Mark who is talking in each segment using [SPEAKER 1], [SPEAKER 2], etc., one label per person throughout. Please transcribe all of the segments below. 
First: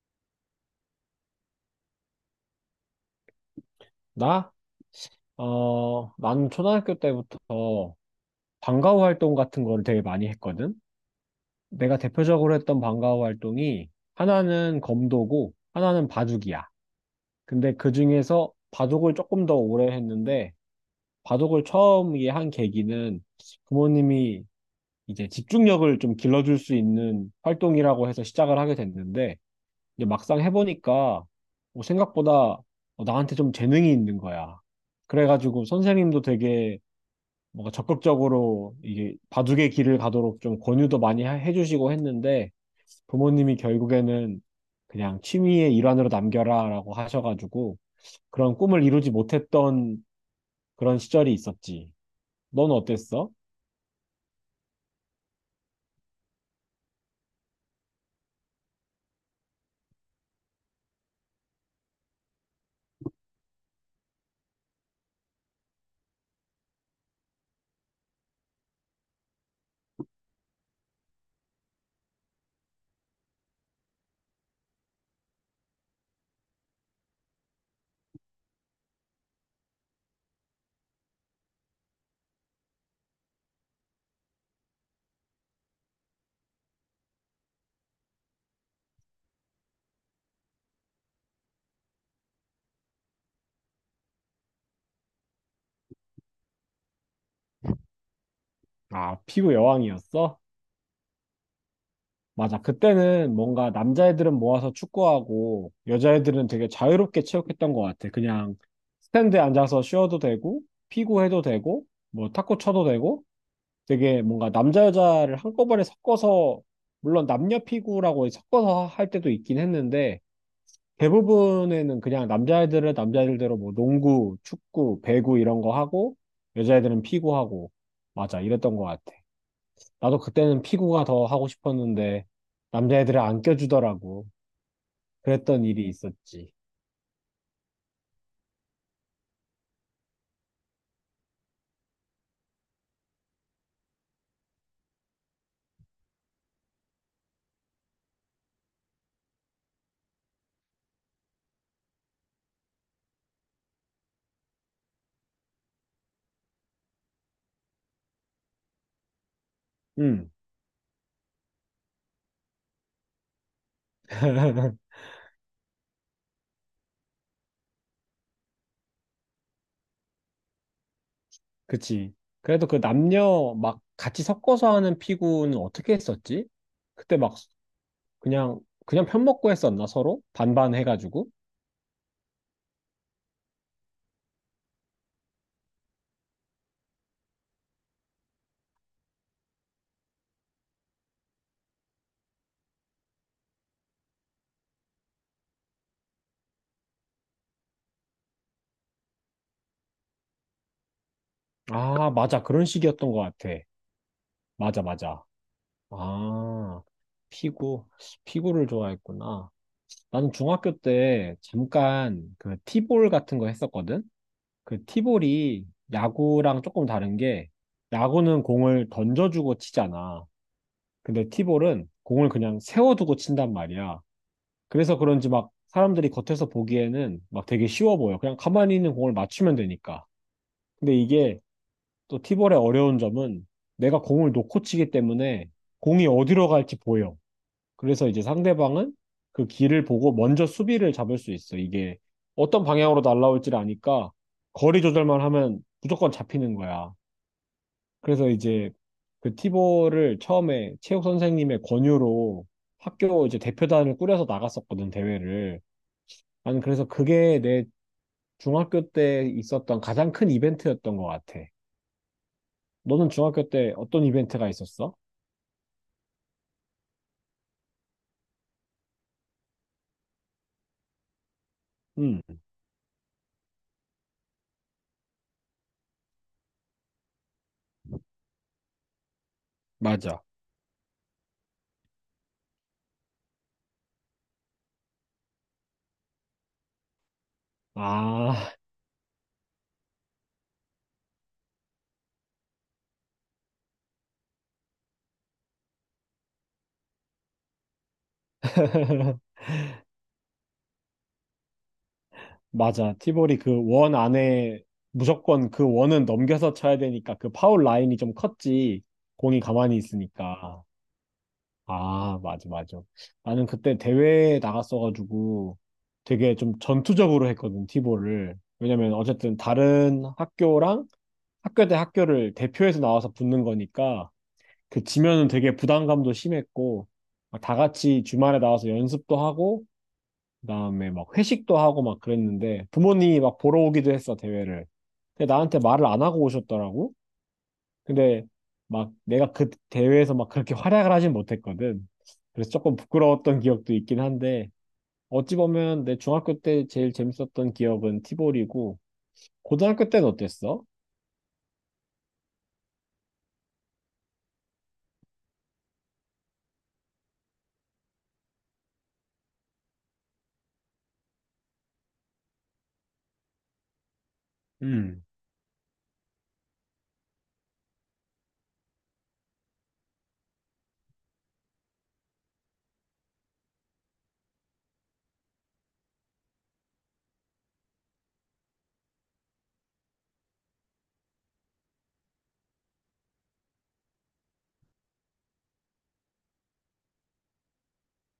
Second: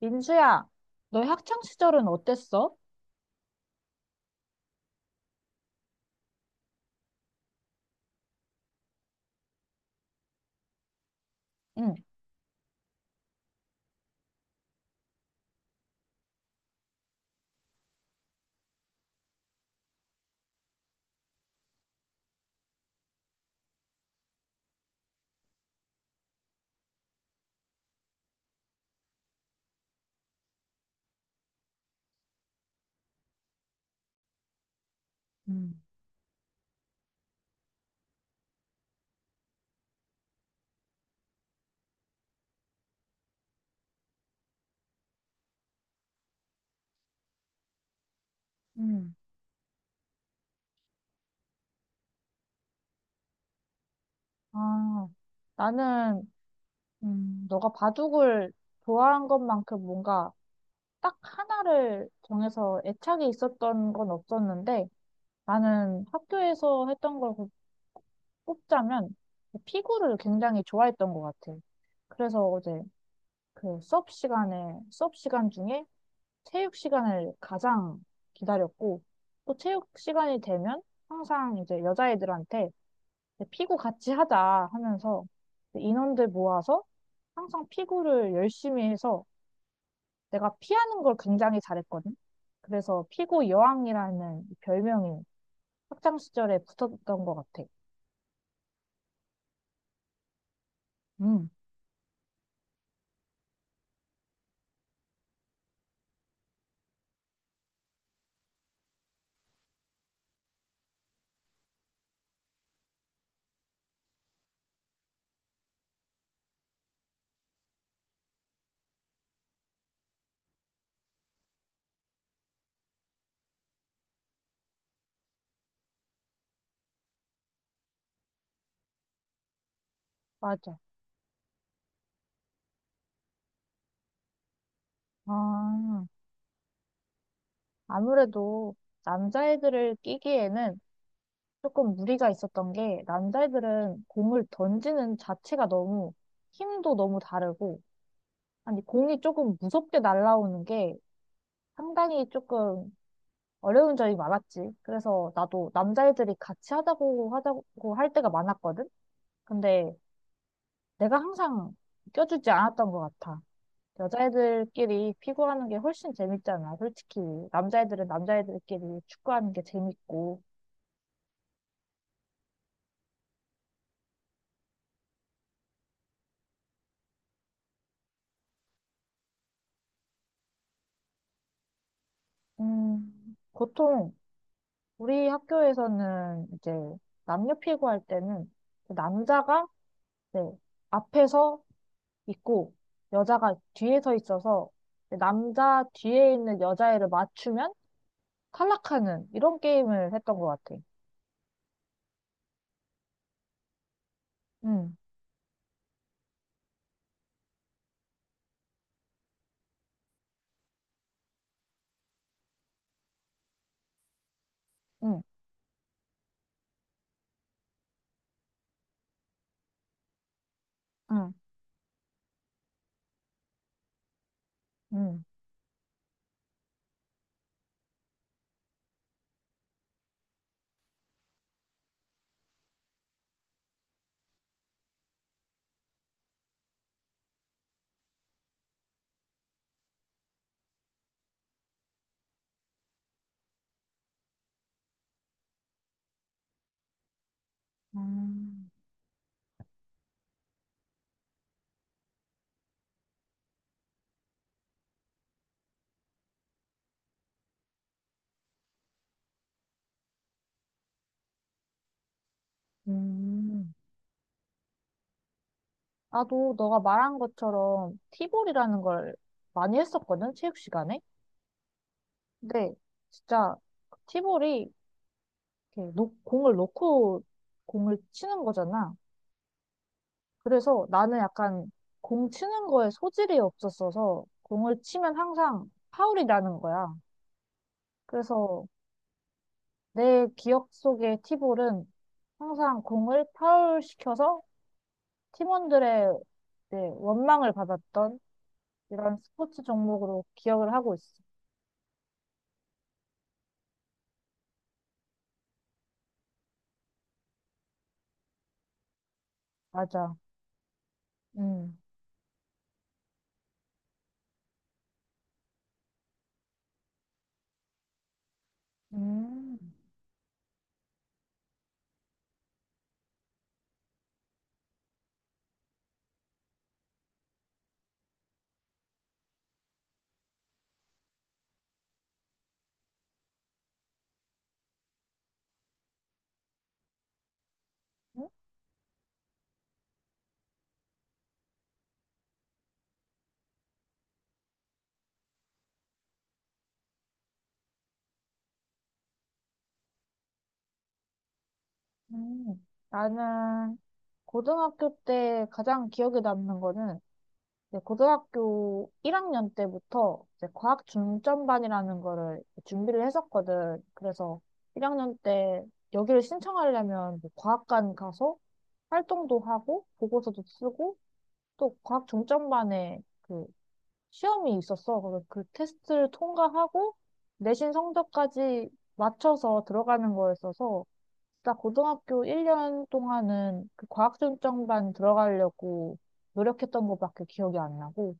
[SPEAKER 1] 민수야, 너의 학창 시절은 어땠어?
[SPEAKER 2] 나? 나는 초등학교 때부터 방과후 활동 같은 거를 되게 많이 했거든?
[SPEAKER 1] 응,
[SPEAKER 2] 내가 대표적으로 했던 방과후 활동이 하나는 검도고 하나는 바둑이야. 근데 그 중에서 바둑을 조금 더 오래 했는데 바둑을 처음에 한 계기는 부모님이 이제 집중력을 좀 길러줄 수 있는 활동이라고 해서 시작을 하게 됐는데 이제 막상 해보니까 뭐 생각보다 나한테 좀 재능이 있는 거야. 그래가지고
[SPEAKER 1] 음.
[SPEAKER 2] 선생님도 되게 뭔가 적극적으로 이게 바둑의 길을 가도록 좀 권유도 많이 해주시고 했는데 부모님이 결국에는 그냥 취미의 일환으로 남겨라라고 하셔가지고 그런 꿈을 이루지
[SPEAKER 1] 음.
[SPEAKER 2] 못했던 그런 시절이 있었지. 넌 어땠어?
[SPEAKER 1] 아, 나는 너가 바둑을 좋아한 것만큼 뭔가 딱 하나를 정해서 애착이 있었던 건 없었는데, 나는 학교에서 했던 걸 꼽자면 피구를 굉장히 좋아했던 것 같아. 그래서 어제 그 수업 시간 중에 체육 시간을 가장 기다렸고, 또 체육 시간이 되면 항상 이제 여자애들한테 피구 같이 하자 하면서 인원들 모아서 항상 피구를 열심히 해서 내가 피하는 걸 굉장히 잘했거든. 그래서 피구 여왕이라는 별명이 학창 시절에 붙었던 것 같아.
[SPEAKER 2] 아, 피구 여왕이었어?
[SPEAKER 1] 음,
[SPEAKER 2] 맞아. 그때는 뭔가 남자애들은 모아서 축구하고 여자애들은 되게 자유롭게 체육했던 것 같아. 그냥 스탠드에 앉아서 쉬어도 되고 피구해도 되고 뭐 탁구 쳐도 되고 되게 뭔가 남자 여자를 한꺼번에 섞어서 물론 남녀 피구라고 섞어서 할 때도 있긴 했는데 대부분에는 그냥 남자애들은 남자애들대로 뭐 농구, 축구, 배구 이런 거 하고 여자애들은 피구하고 맞아 이랬던 것 같아. 나도 그때는
[SPEAKER 1] 맞아.
[SPEAKER 2] 피구가 더 하고 싶었는데 남자애들을 안 껴주더라고. 그랬던 일이
[SPEAKER 1] 아,
[SPEAKER 2] 있었지.
[SPEAKER 1] 아무래도 남자애들을 끼기에는 조금 무리가 있었던 게, 남자애들은 공을 던지는 자체가 너무 힘도 너무 다르고, 아니 공이 조금 무섭게 날아오는 게 상당히 조금 어려운 점이 많았지. 그래서 나도 남자애들이 같이 하자고 할 때가 많았거든. 근데
[SPEAKER 2] 음.
[SPEAKER 1] 내가 항상 껴주지 않았던 것 같아. 여자애들끼리 피구하는 게 훨씬 재밌잖아, 솔직히. 남자애들은 남자애들끼리 축구하는 게 재밌고.
[SPEAKER 2] 그치. 그래도 그 남녀 막 같이 섞어서 하는 피구는 어떻게 했었지? 그때 막 그냥 그냥 편먹고 했었나 서로? 반반 해가지고?
[SPEAKER 1] 보통 우리 학교에서는 이제 남녀 피구할 때는 그 남자가, 네, 앞에서 있고 여자가 뒤에 서 있어서, 네, 남자 뒤에 있는 여자애를 맞추면 탈락하는 이런 게임을 했던 것 같아.
[SPEAKER 2] 아, 맞아. 그런 식이었던 것 같아. 맞아,
[SPEAKER 1] 응,
[SPEAKER 2] 맞아. 아, 피구. 피구를 좋아했구나. 나는 중학교 때 잠깐 그 티볼 같은 거 했었거든? 그
[SPEAKER 1] 응,
[SPEAKER 2] 티볼이 야구랑 조금 다른 게 야구는 공을 던져주고 치잖아. 근데
[SPEAKER 1] 응,
[SPEAKER 2] 티볼은 공을 그냥 세워두고 친단 말이야. 그래서
[SPEAKER 1] 응.
[SPEAKER 2] 그런지 막 사람들이 겉에서 보기에는 막 되게 쉬워 보여. 그냥 가만히 있는 공을 맞추면 되니까. 근데 이게 또 티볼의 어려운 점은 내가 공을 놓고 치기 때문에 공이 어디로 갈지 보여. 그래서 이제 상대방은 그 길을 보고 먼저 수비를 잡을 수 있어. 이게 어떤 방향으로 날아올지를 아니까 거리 조절만 하면 무조건 잡히는 거야. 그래서
[SPEAKER 1] 음,
[SPEAKER 2] 이제 그 티볼을 처음에 체육 선생님의 권유로 학교 이제 대표단을 꾸려서 나갔었거든, 대회를. 나는 그래서 그게 내 중학교 때 있었던 가장 큰 이벤트였던 것 같아. 너는 중학교 때
[SPEAKER 1] 음.
[SPEAKER 2] 어떤 이벤트가 있었어?
[SPEAKER 1] 나도 너가 말한 것처럼 티볼이라는 걸 많이 했었거든, 체육 시간에.
[SPEAKER 2] 음,
[SPEAKER 1] 근데 진짜 티볼이 이렇게 공을 놓고 공을 치는 거잖아.
[SPEAKER 2] 맞아.
[SPEAKER 1] 그래서 나는 약간 공 치는 거에 소질이 없었어서 공을 치면 항상 파울이 나는 거야.
[SPEAKER 2] 아,
[SPEAKER 1] 그래서 내 기억 속의 티볼은 항상 공을 파울시켜서 팀원들의 이제 원망을 받았던 이런 스포츠 종목으로 기억을 하고 있어.
[SPEAKER 2] 맞아. 티볼이 그 원 안에 무조건 그 원은 넘겨서 쳐야 되니까 그 파울 라인이 좀 컸지. 공이 가만히
[SPEAKER 1] 맞아.
[SPEAKER 2] 있으니까.
[SPEAKER 1] 음.
[SPEAKER 2] 아, 맞아, 맞아. 나는 그때 대회에 나갔어가지고 되게 좀 전투적으로 했거든, 티볼을. 왜냐면 어쨌든
[SPEAKER 1] 음.
[SPEAKER 2] 다른 학교랑 학교 대 학교를 대표해서 나와서 붙는 거니까 그 지면은 되게 부담감도 심했고 막 다 같이 주말에 나와서 연습도 하고 그다음에 막 회식도 하고 막 그랬는데 부모님이 막 보러 오기도 했어 대회를. 근데 나한테 말을 안 하고 오셨더라고. 근데
[SPEAKER 1] 음.
[SPEAKER 2] 막 내가 그 대회에서 막 그렇게 활약을 하진 못했거든. 그래서 조금 부끄러웠던 기억도 있긴 한데 어찌 보면 내 중학교 때 제일 재밌었던 기억은 티볼이고 고등학교 때는 어땠어?
[SPEAKER 1] 음. 나는 고등학교 때 가장 기억에 남는 거는, 네, 고등학교 1학년 때부터 이제 과학 중점반이라는 거를 준비를 했었거든. 그래서
[SPEAKER 2] 음.
[SPEAKER 1] 1학년 때 여기를 신청하려면 뭐 과학관 가서 활동도 하고 보고서도 쓰고 또 과학 중점반에 그 시험이 있었어. 그래서 그 테스트를 통과하고 내신 성적까지 맞춰서 들어가는 거였어서 진짜 고등학교 1년 동안은 그 과학 중점반 들어가려고 노력했던 것밖에 기억이 안 나고,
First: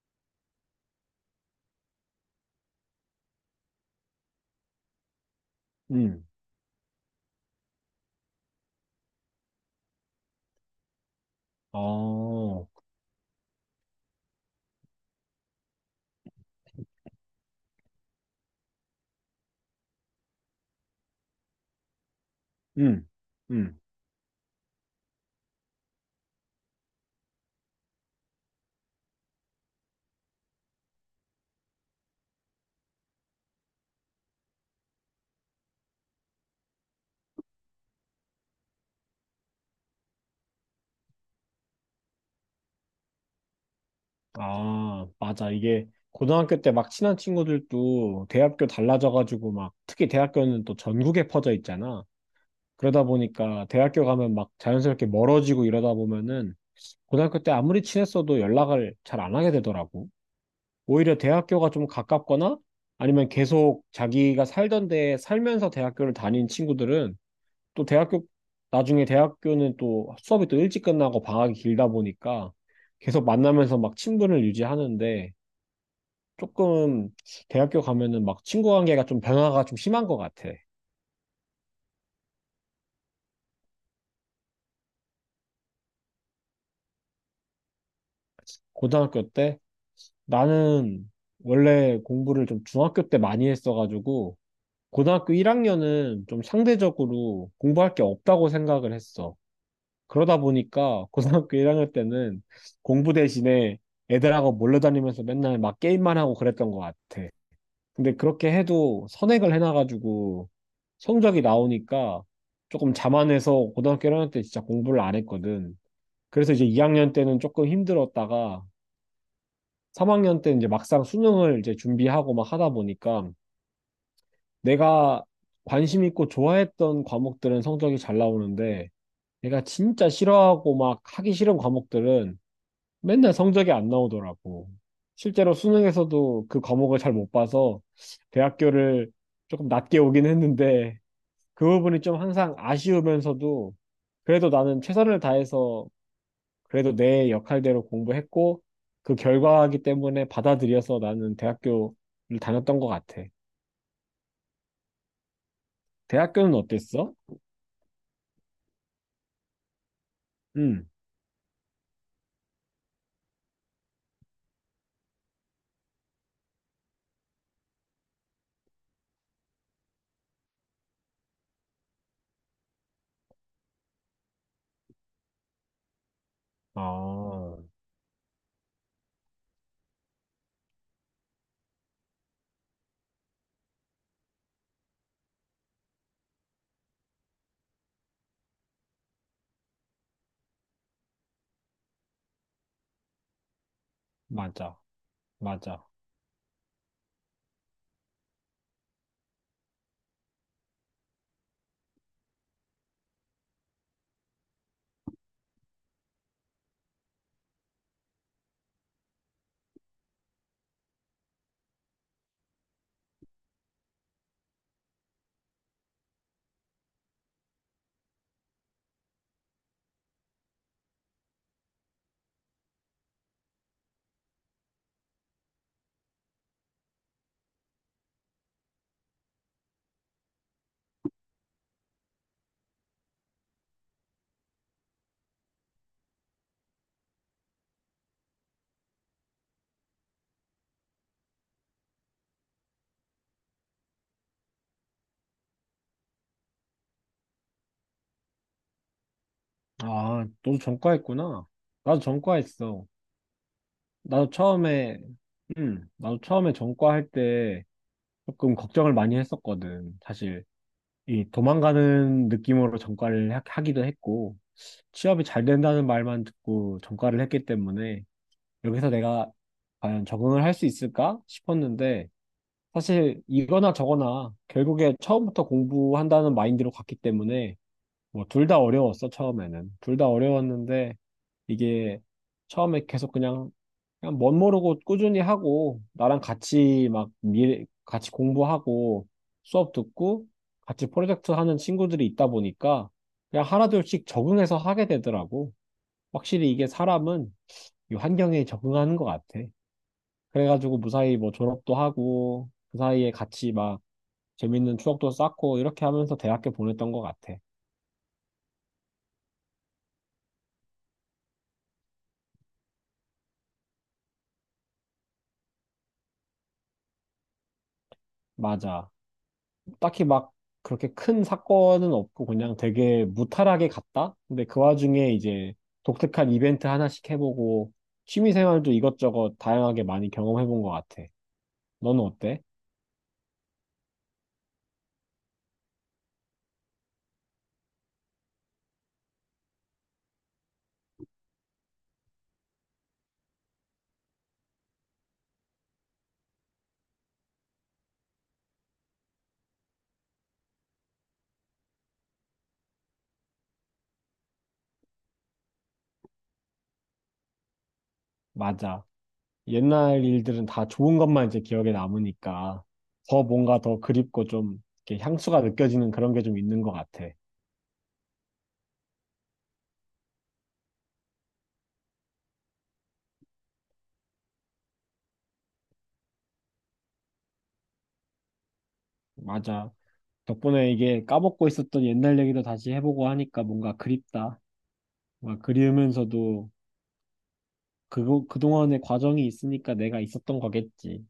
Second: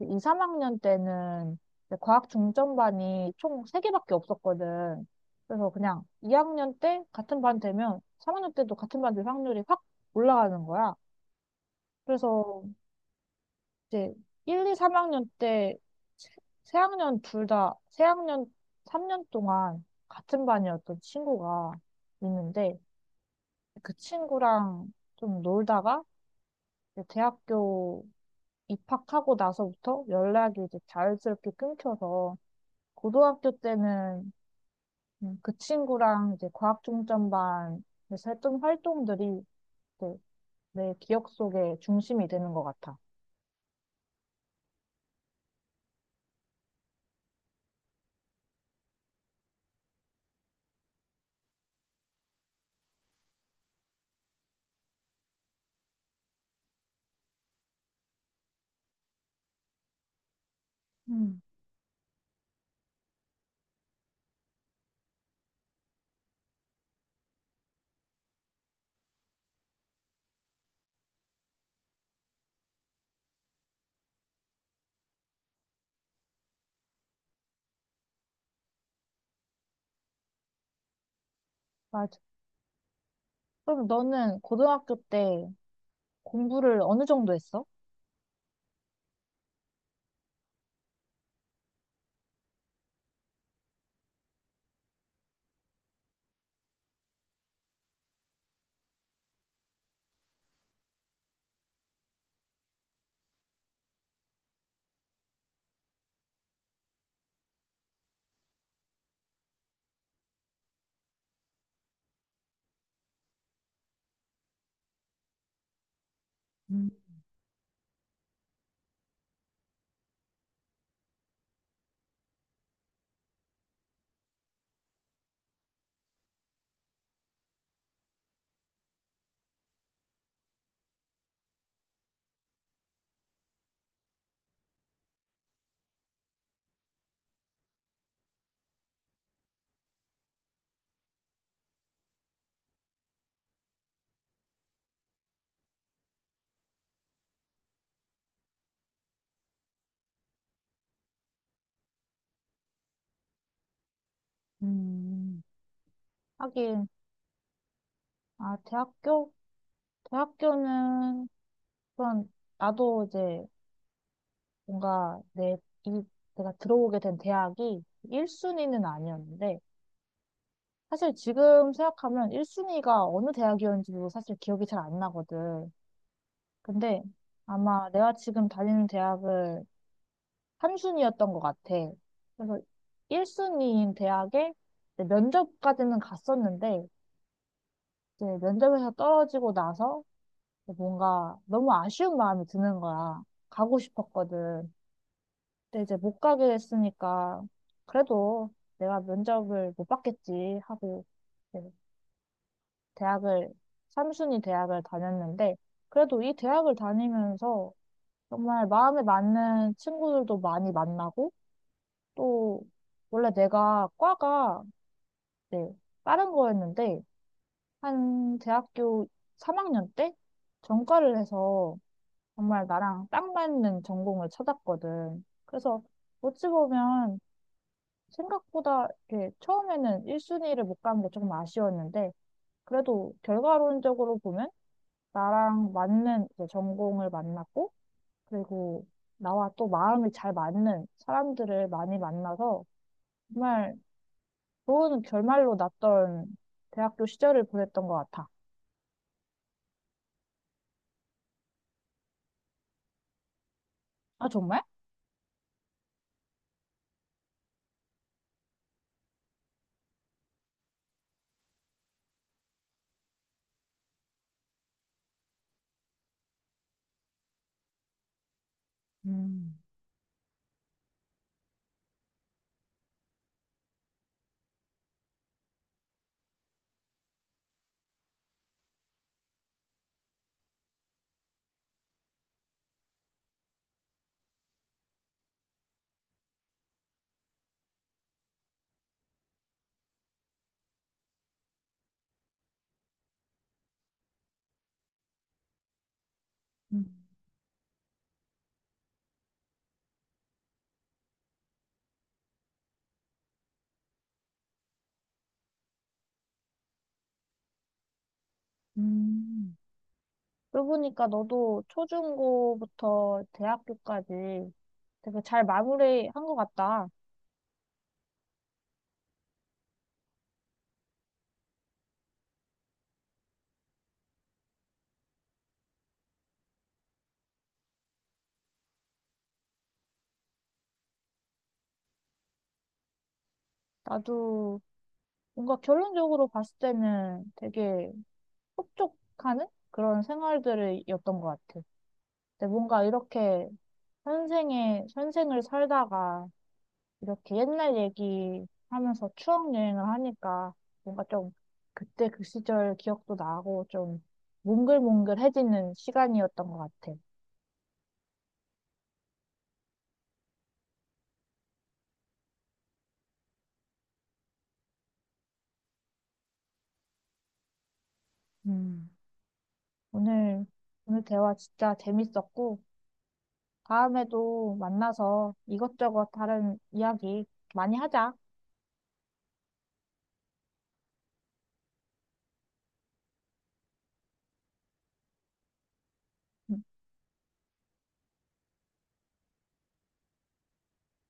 [SPEAKER 1] 2, 3학년 때는 이제 과학 중점반이 총 3개밖에 없었거든. 그래서 그냥
[SPEAKER 2] 음.
[SPEAKER 1] 2학년 때 같은 반 되면 3학년 때도 같은 반 될 확률이 확 올라가는 거야. 그래서
[SPEAKER 2] 어.
[SPEAKER 1] 이제 1, 2, 3학년 때 세, 세 학년 3년 동안 같은 반이었던 친구가 있는데,
[SPEAKER 2] 음. 음.
[SPEAKER 1] 그 친구랑 좀 놀다가 이제 대학교 입학하고 나서부터 연락이 이제 자연스럽게 끊겨서, 고등학교 때는 그 친구랑 이제 과학중점반에서 했던 활동들이 내 기억 속에 중심이 되는 것 같아.
[SPEAKER 2] 아, 맞아. 이게 고등학교 때 막 친한 친구들도 대학교 달라져가지고 막 특히 대학교는 또 전국에 퍼져 있잖아. 그러다 보니까 대학교 가면 막 자연스럽게 멀어지고 이러다 보면은 고등학교 때 아무리 친했어도 연락을 잘 안 하게 되더라고. 오히려
[SPEAKER 1] 음.
[SPEAKER 2] 대학교가 좀 가깝거나 아니면 계속 자기가 살던 데에 살면서 대학교를 다닌 친구들은 또 대학교, 나중에 대학교는 또 수업이 또 일찍 끝나고 방학이 길다 보니까 계속 만나면서 막 친분을 유지하는데 조금 대학교 가면은 막 친구 관계가 좀 변화가 좀 심한 것 같아.
[SPEAKER 1] 맞아. 그럼 너는 고등학교 때 공부를 어느 정도 했어?
[SPEAKER 2] 고등학교 때 나는 원래 공부를 좀 중학교 때 많이 했어가지고 고등학교 1학년은 좀 상대적으로 공부할 게 없다고 생각을 했어. 그러다 보니까 고등학교 1학년 때는 공부 대신에 애들하고 몰려다니면서 맨날 막 게임만 하고 그랬던 것 같아. 근데 그렇게 해도 선행을 해놔가지고 성적이 나오니까 조금 자만해서 고등학교 1학년 때 진짜 공부를 안 했거든. 그래서 이제
[SPEAKER 1] 음,
[SPEAKER 2] 2학년 때는 조금 힘들었다가 3학년 때는 이제 막상 수능을 이제 준비하고 막 하다 보니까 내가 관심 있고 좋아했던 과목들은 성적이 잘 나오는데 내가 진짜 싫어하고 막 하기 싫은 과목들은 맨날 성적이 안 나오더라고. 실제로 수능에서도 그 과목을 잘 못 봐서 대학교를 조금 낮게 오긴 했는데 그 부분이 좀 항상 아쉬우면서도 그래도 나는 최선을 다해서 그래도 내 역할대로 공부했고 그 결과이기 때문에 받아들여서 나는 대학교를 다녔던 것 같아.
[SPEAKER 1] 음,
[SPEAKER 2] 대학교는
[SPEAKER 1] 하긴,
[SPEAKER 2] 어땠어?
[SPEAKER 1] 아, 대학교?
[SPEAKER 2] 응.
[SPEAKER 1] 대학교는, 그런, 나도 이제 뭔가 이, 내가 들어오게 된 대학이 1순위는 아니었는데, 사실 지금 생각하면 1순위가 어느 대학이었는지도 사실 기억이 잘 안 나거든. 근데
[SPEAKER 2] 아,
[SPEAKER 1] 아마 내가 지금 다니는 대학을 한순위였던 것 같아. 그래서 1순위인 대학에 이제 면접까지는 갔었는데, 이제 면접에서 떨어지고 나서 뭔가 너무 아쉬운 마음이 드는 거야. 가고 싶었거든.
[SPEAKER 2] 맞아.
[SPEAKER 1] 근데
[SPEAKER 2] 맞아.
[SPEAKER 1] 이제 못 가게 됐으니까, 그래도 내가 면접을 못 받겠지 하고 대학을, 삼순위 대학을 다녔는데, 그래도 이 대학을 다니면서 정말 마음에 맞는 친구들도 많이 만나고, 또, 원래 내가 과가, 네, 다른 거였는데, 한 대학교 3학년 때 전과를 해서 정말 나랑 딱 맞는 전공을 찾았거든. 그래서 어찌 보면 생각보다 이렇게 처음에는 1순위를 못 간 게 조금 아쉬웠는데, 그래도 결과론적으로 보면 나랑 맞는 이제 전공을 만났고, 그리고 나와 또 마음이 잘 맞는 사람들을 많이 만나서 정말 좋은 결말로 났던 대학교 시절을 보냈던 것 같아.
[SPEAKER 2] 아, 너도 전과했구나. 나도 전과했어.
[SPEAKER 1] 아,
[SPEAKER 2] 나도
[SPEAKER 1] 정말?
[SPEAKER 2] 처음에, 응, 나도 처음에 전과할 때 조금 걱정을 많이 했었거든. 사실, 이 도망가는 느낌으로 전과를 하기도 했고, 취업이 잘 된다는 말만 듣고 전과를 했기 때문에 여기서 내가
[SPEAKER 1] 음.
[SPEAKER 2] 과연 적응을 할 수 있을까 싶었는데 사실 이거나 저거나 결국에 처음부터 공부한다는 마인드로 갔기 때문에 뭐 둘 다 어려웠어 처음에는 둘 다 어려웠는데 이게 처음에 계속 그냥 멋 모르고 꾸준히 하고 나랑 같이 막 미래 같이 공부하고 수업 듣고 같이 프로젝트 하는 친구들이 있다 보니까 그냥 하나둘씩 적응해서 하게 되더라고 확실히 이게
[SPEAKER 1] 음.
[SPEAKER 2] 사람은 이 환경에 적응하는 것 같아. 그래가지고 무사히 뭐 졸업도 하고 그 사이에 같이 막 재밌는 추억도 쌓고 이렇게 하면서 대학교 보냈던 것 같아.
[SPEAKER 1] 음. 그러고 보니까 너도 초중고부터 대학교까지 되게 잘 마무리한 것 같다.
[SPEAKER 2] 맞아. 딱히 막 그렇게 큰 사건은 없고 그냥 되게 무탈하게 갔다? 근데 그 와중에 이제 독특한 이벤트 하나씩 해보고 취미생활도 이것저것 다양하게 많이 경험해본 것 같아. 너는 어때?
[SPEAKER 1] 나도 뭔가 결론적으로 봤을 때는 되게 흡족하는 그런 생활들이었던 것 같아. 근데 뭔가 이렇게 현생을 살다가 이렇게 옛날 얘기 하면서 추억 여행을 하니까 뭔가 좀 그때 그 시절 기억도 나고 좀 몽글몽글해지는 시간이었던 것 같아.
[SPEAKER 2] 맞아. 옛날 일들은 다 좋은 것만 이제 기억에 남으니까 더 뭔가 더 그립고 좀 이렇게 향수가 느껴지는 그런 게 좀 있는 것 같아.
[SPEAKER 1] 음, 오늘, 오늘 대화 진짜 재밌었고, 다음에도 만나서 이것저것 다른 이야기 많이 하자.
[SPEAKER 2] 맞아. 덕분에 이게 까먹고 있었던 옛날 얘기도 다시 해보고 하니까 뭔가 그립다. 뭔가 그리우면서도
[SPEAKER 1] 음,
[SPEAKER 2] 그거, 그동안의 과정이 있으니까 내가 있었던 거겠지.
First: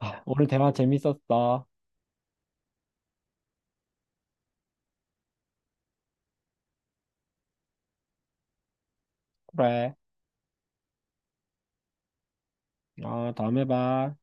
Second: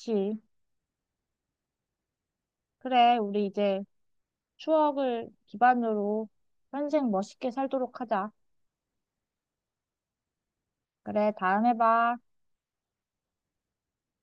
[SPEAKER 2] 아, 오늘 대화 재밌었어.
[SPEAKER 1] 그래, 우리 이제 추억을 기반으로 현생 멋있게 살도록 하자.
[SPEAKER 2] 그래.
[SPEAKER 1] 그래, 다음에 봐.
[SPEAKER 2] 아, 다음에 봐.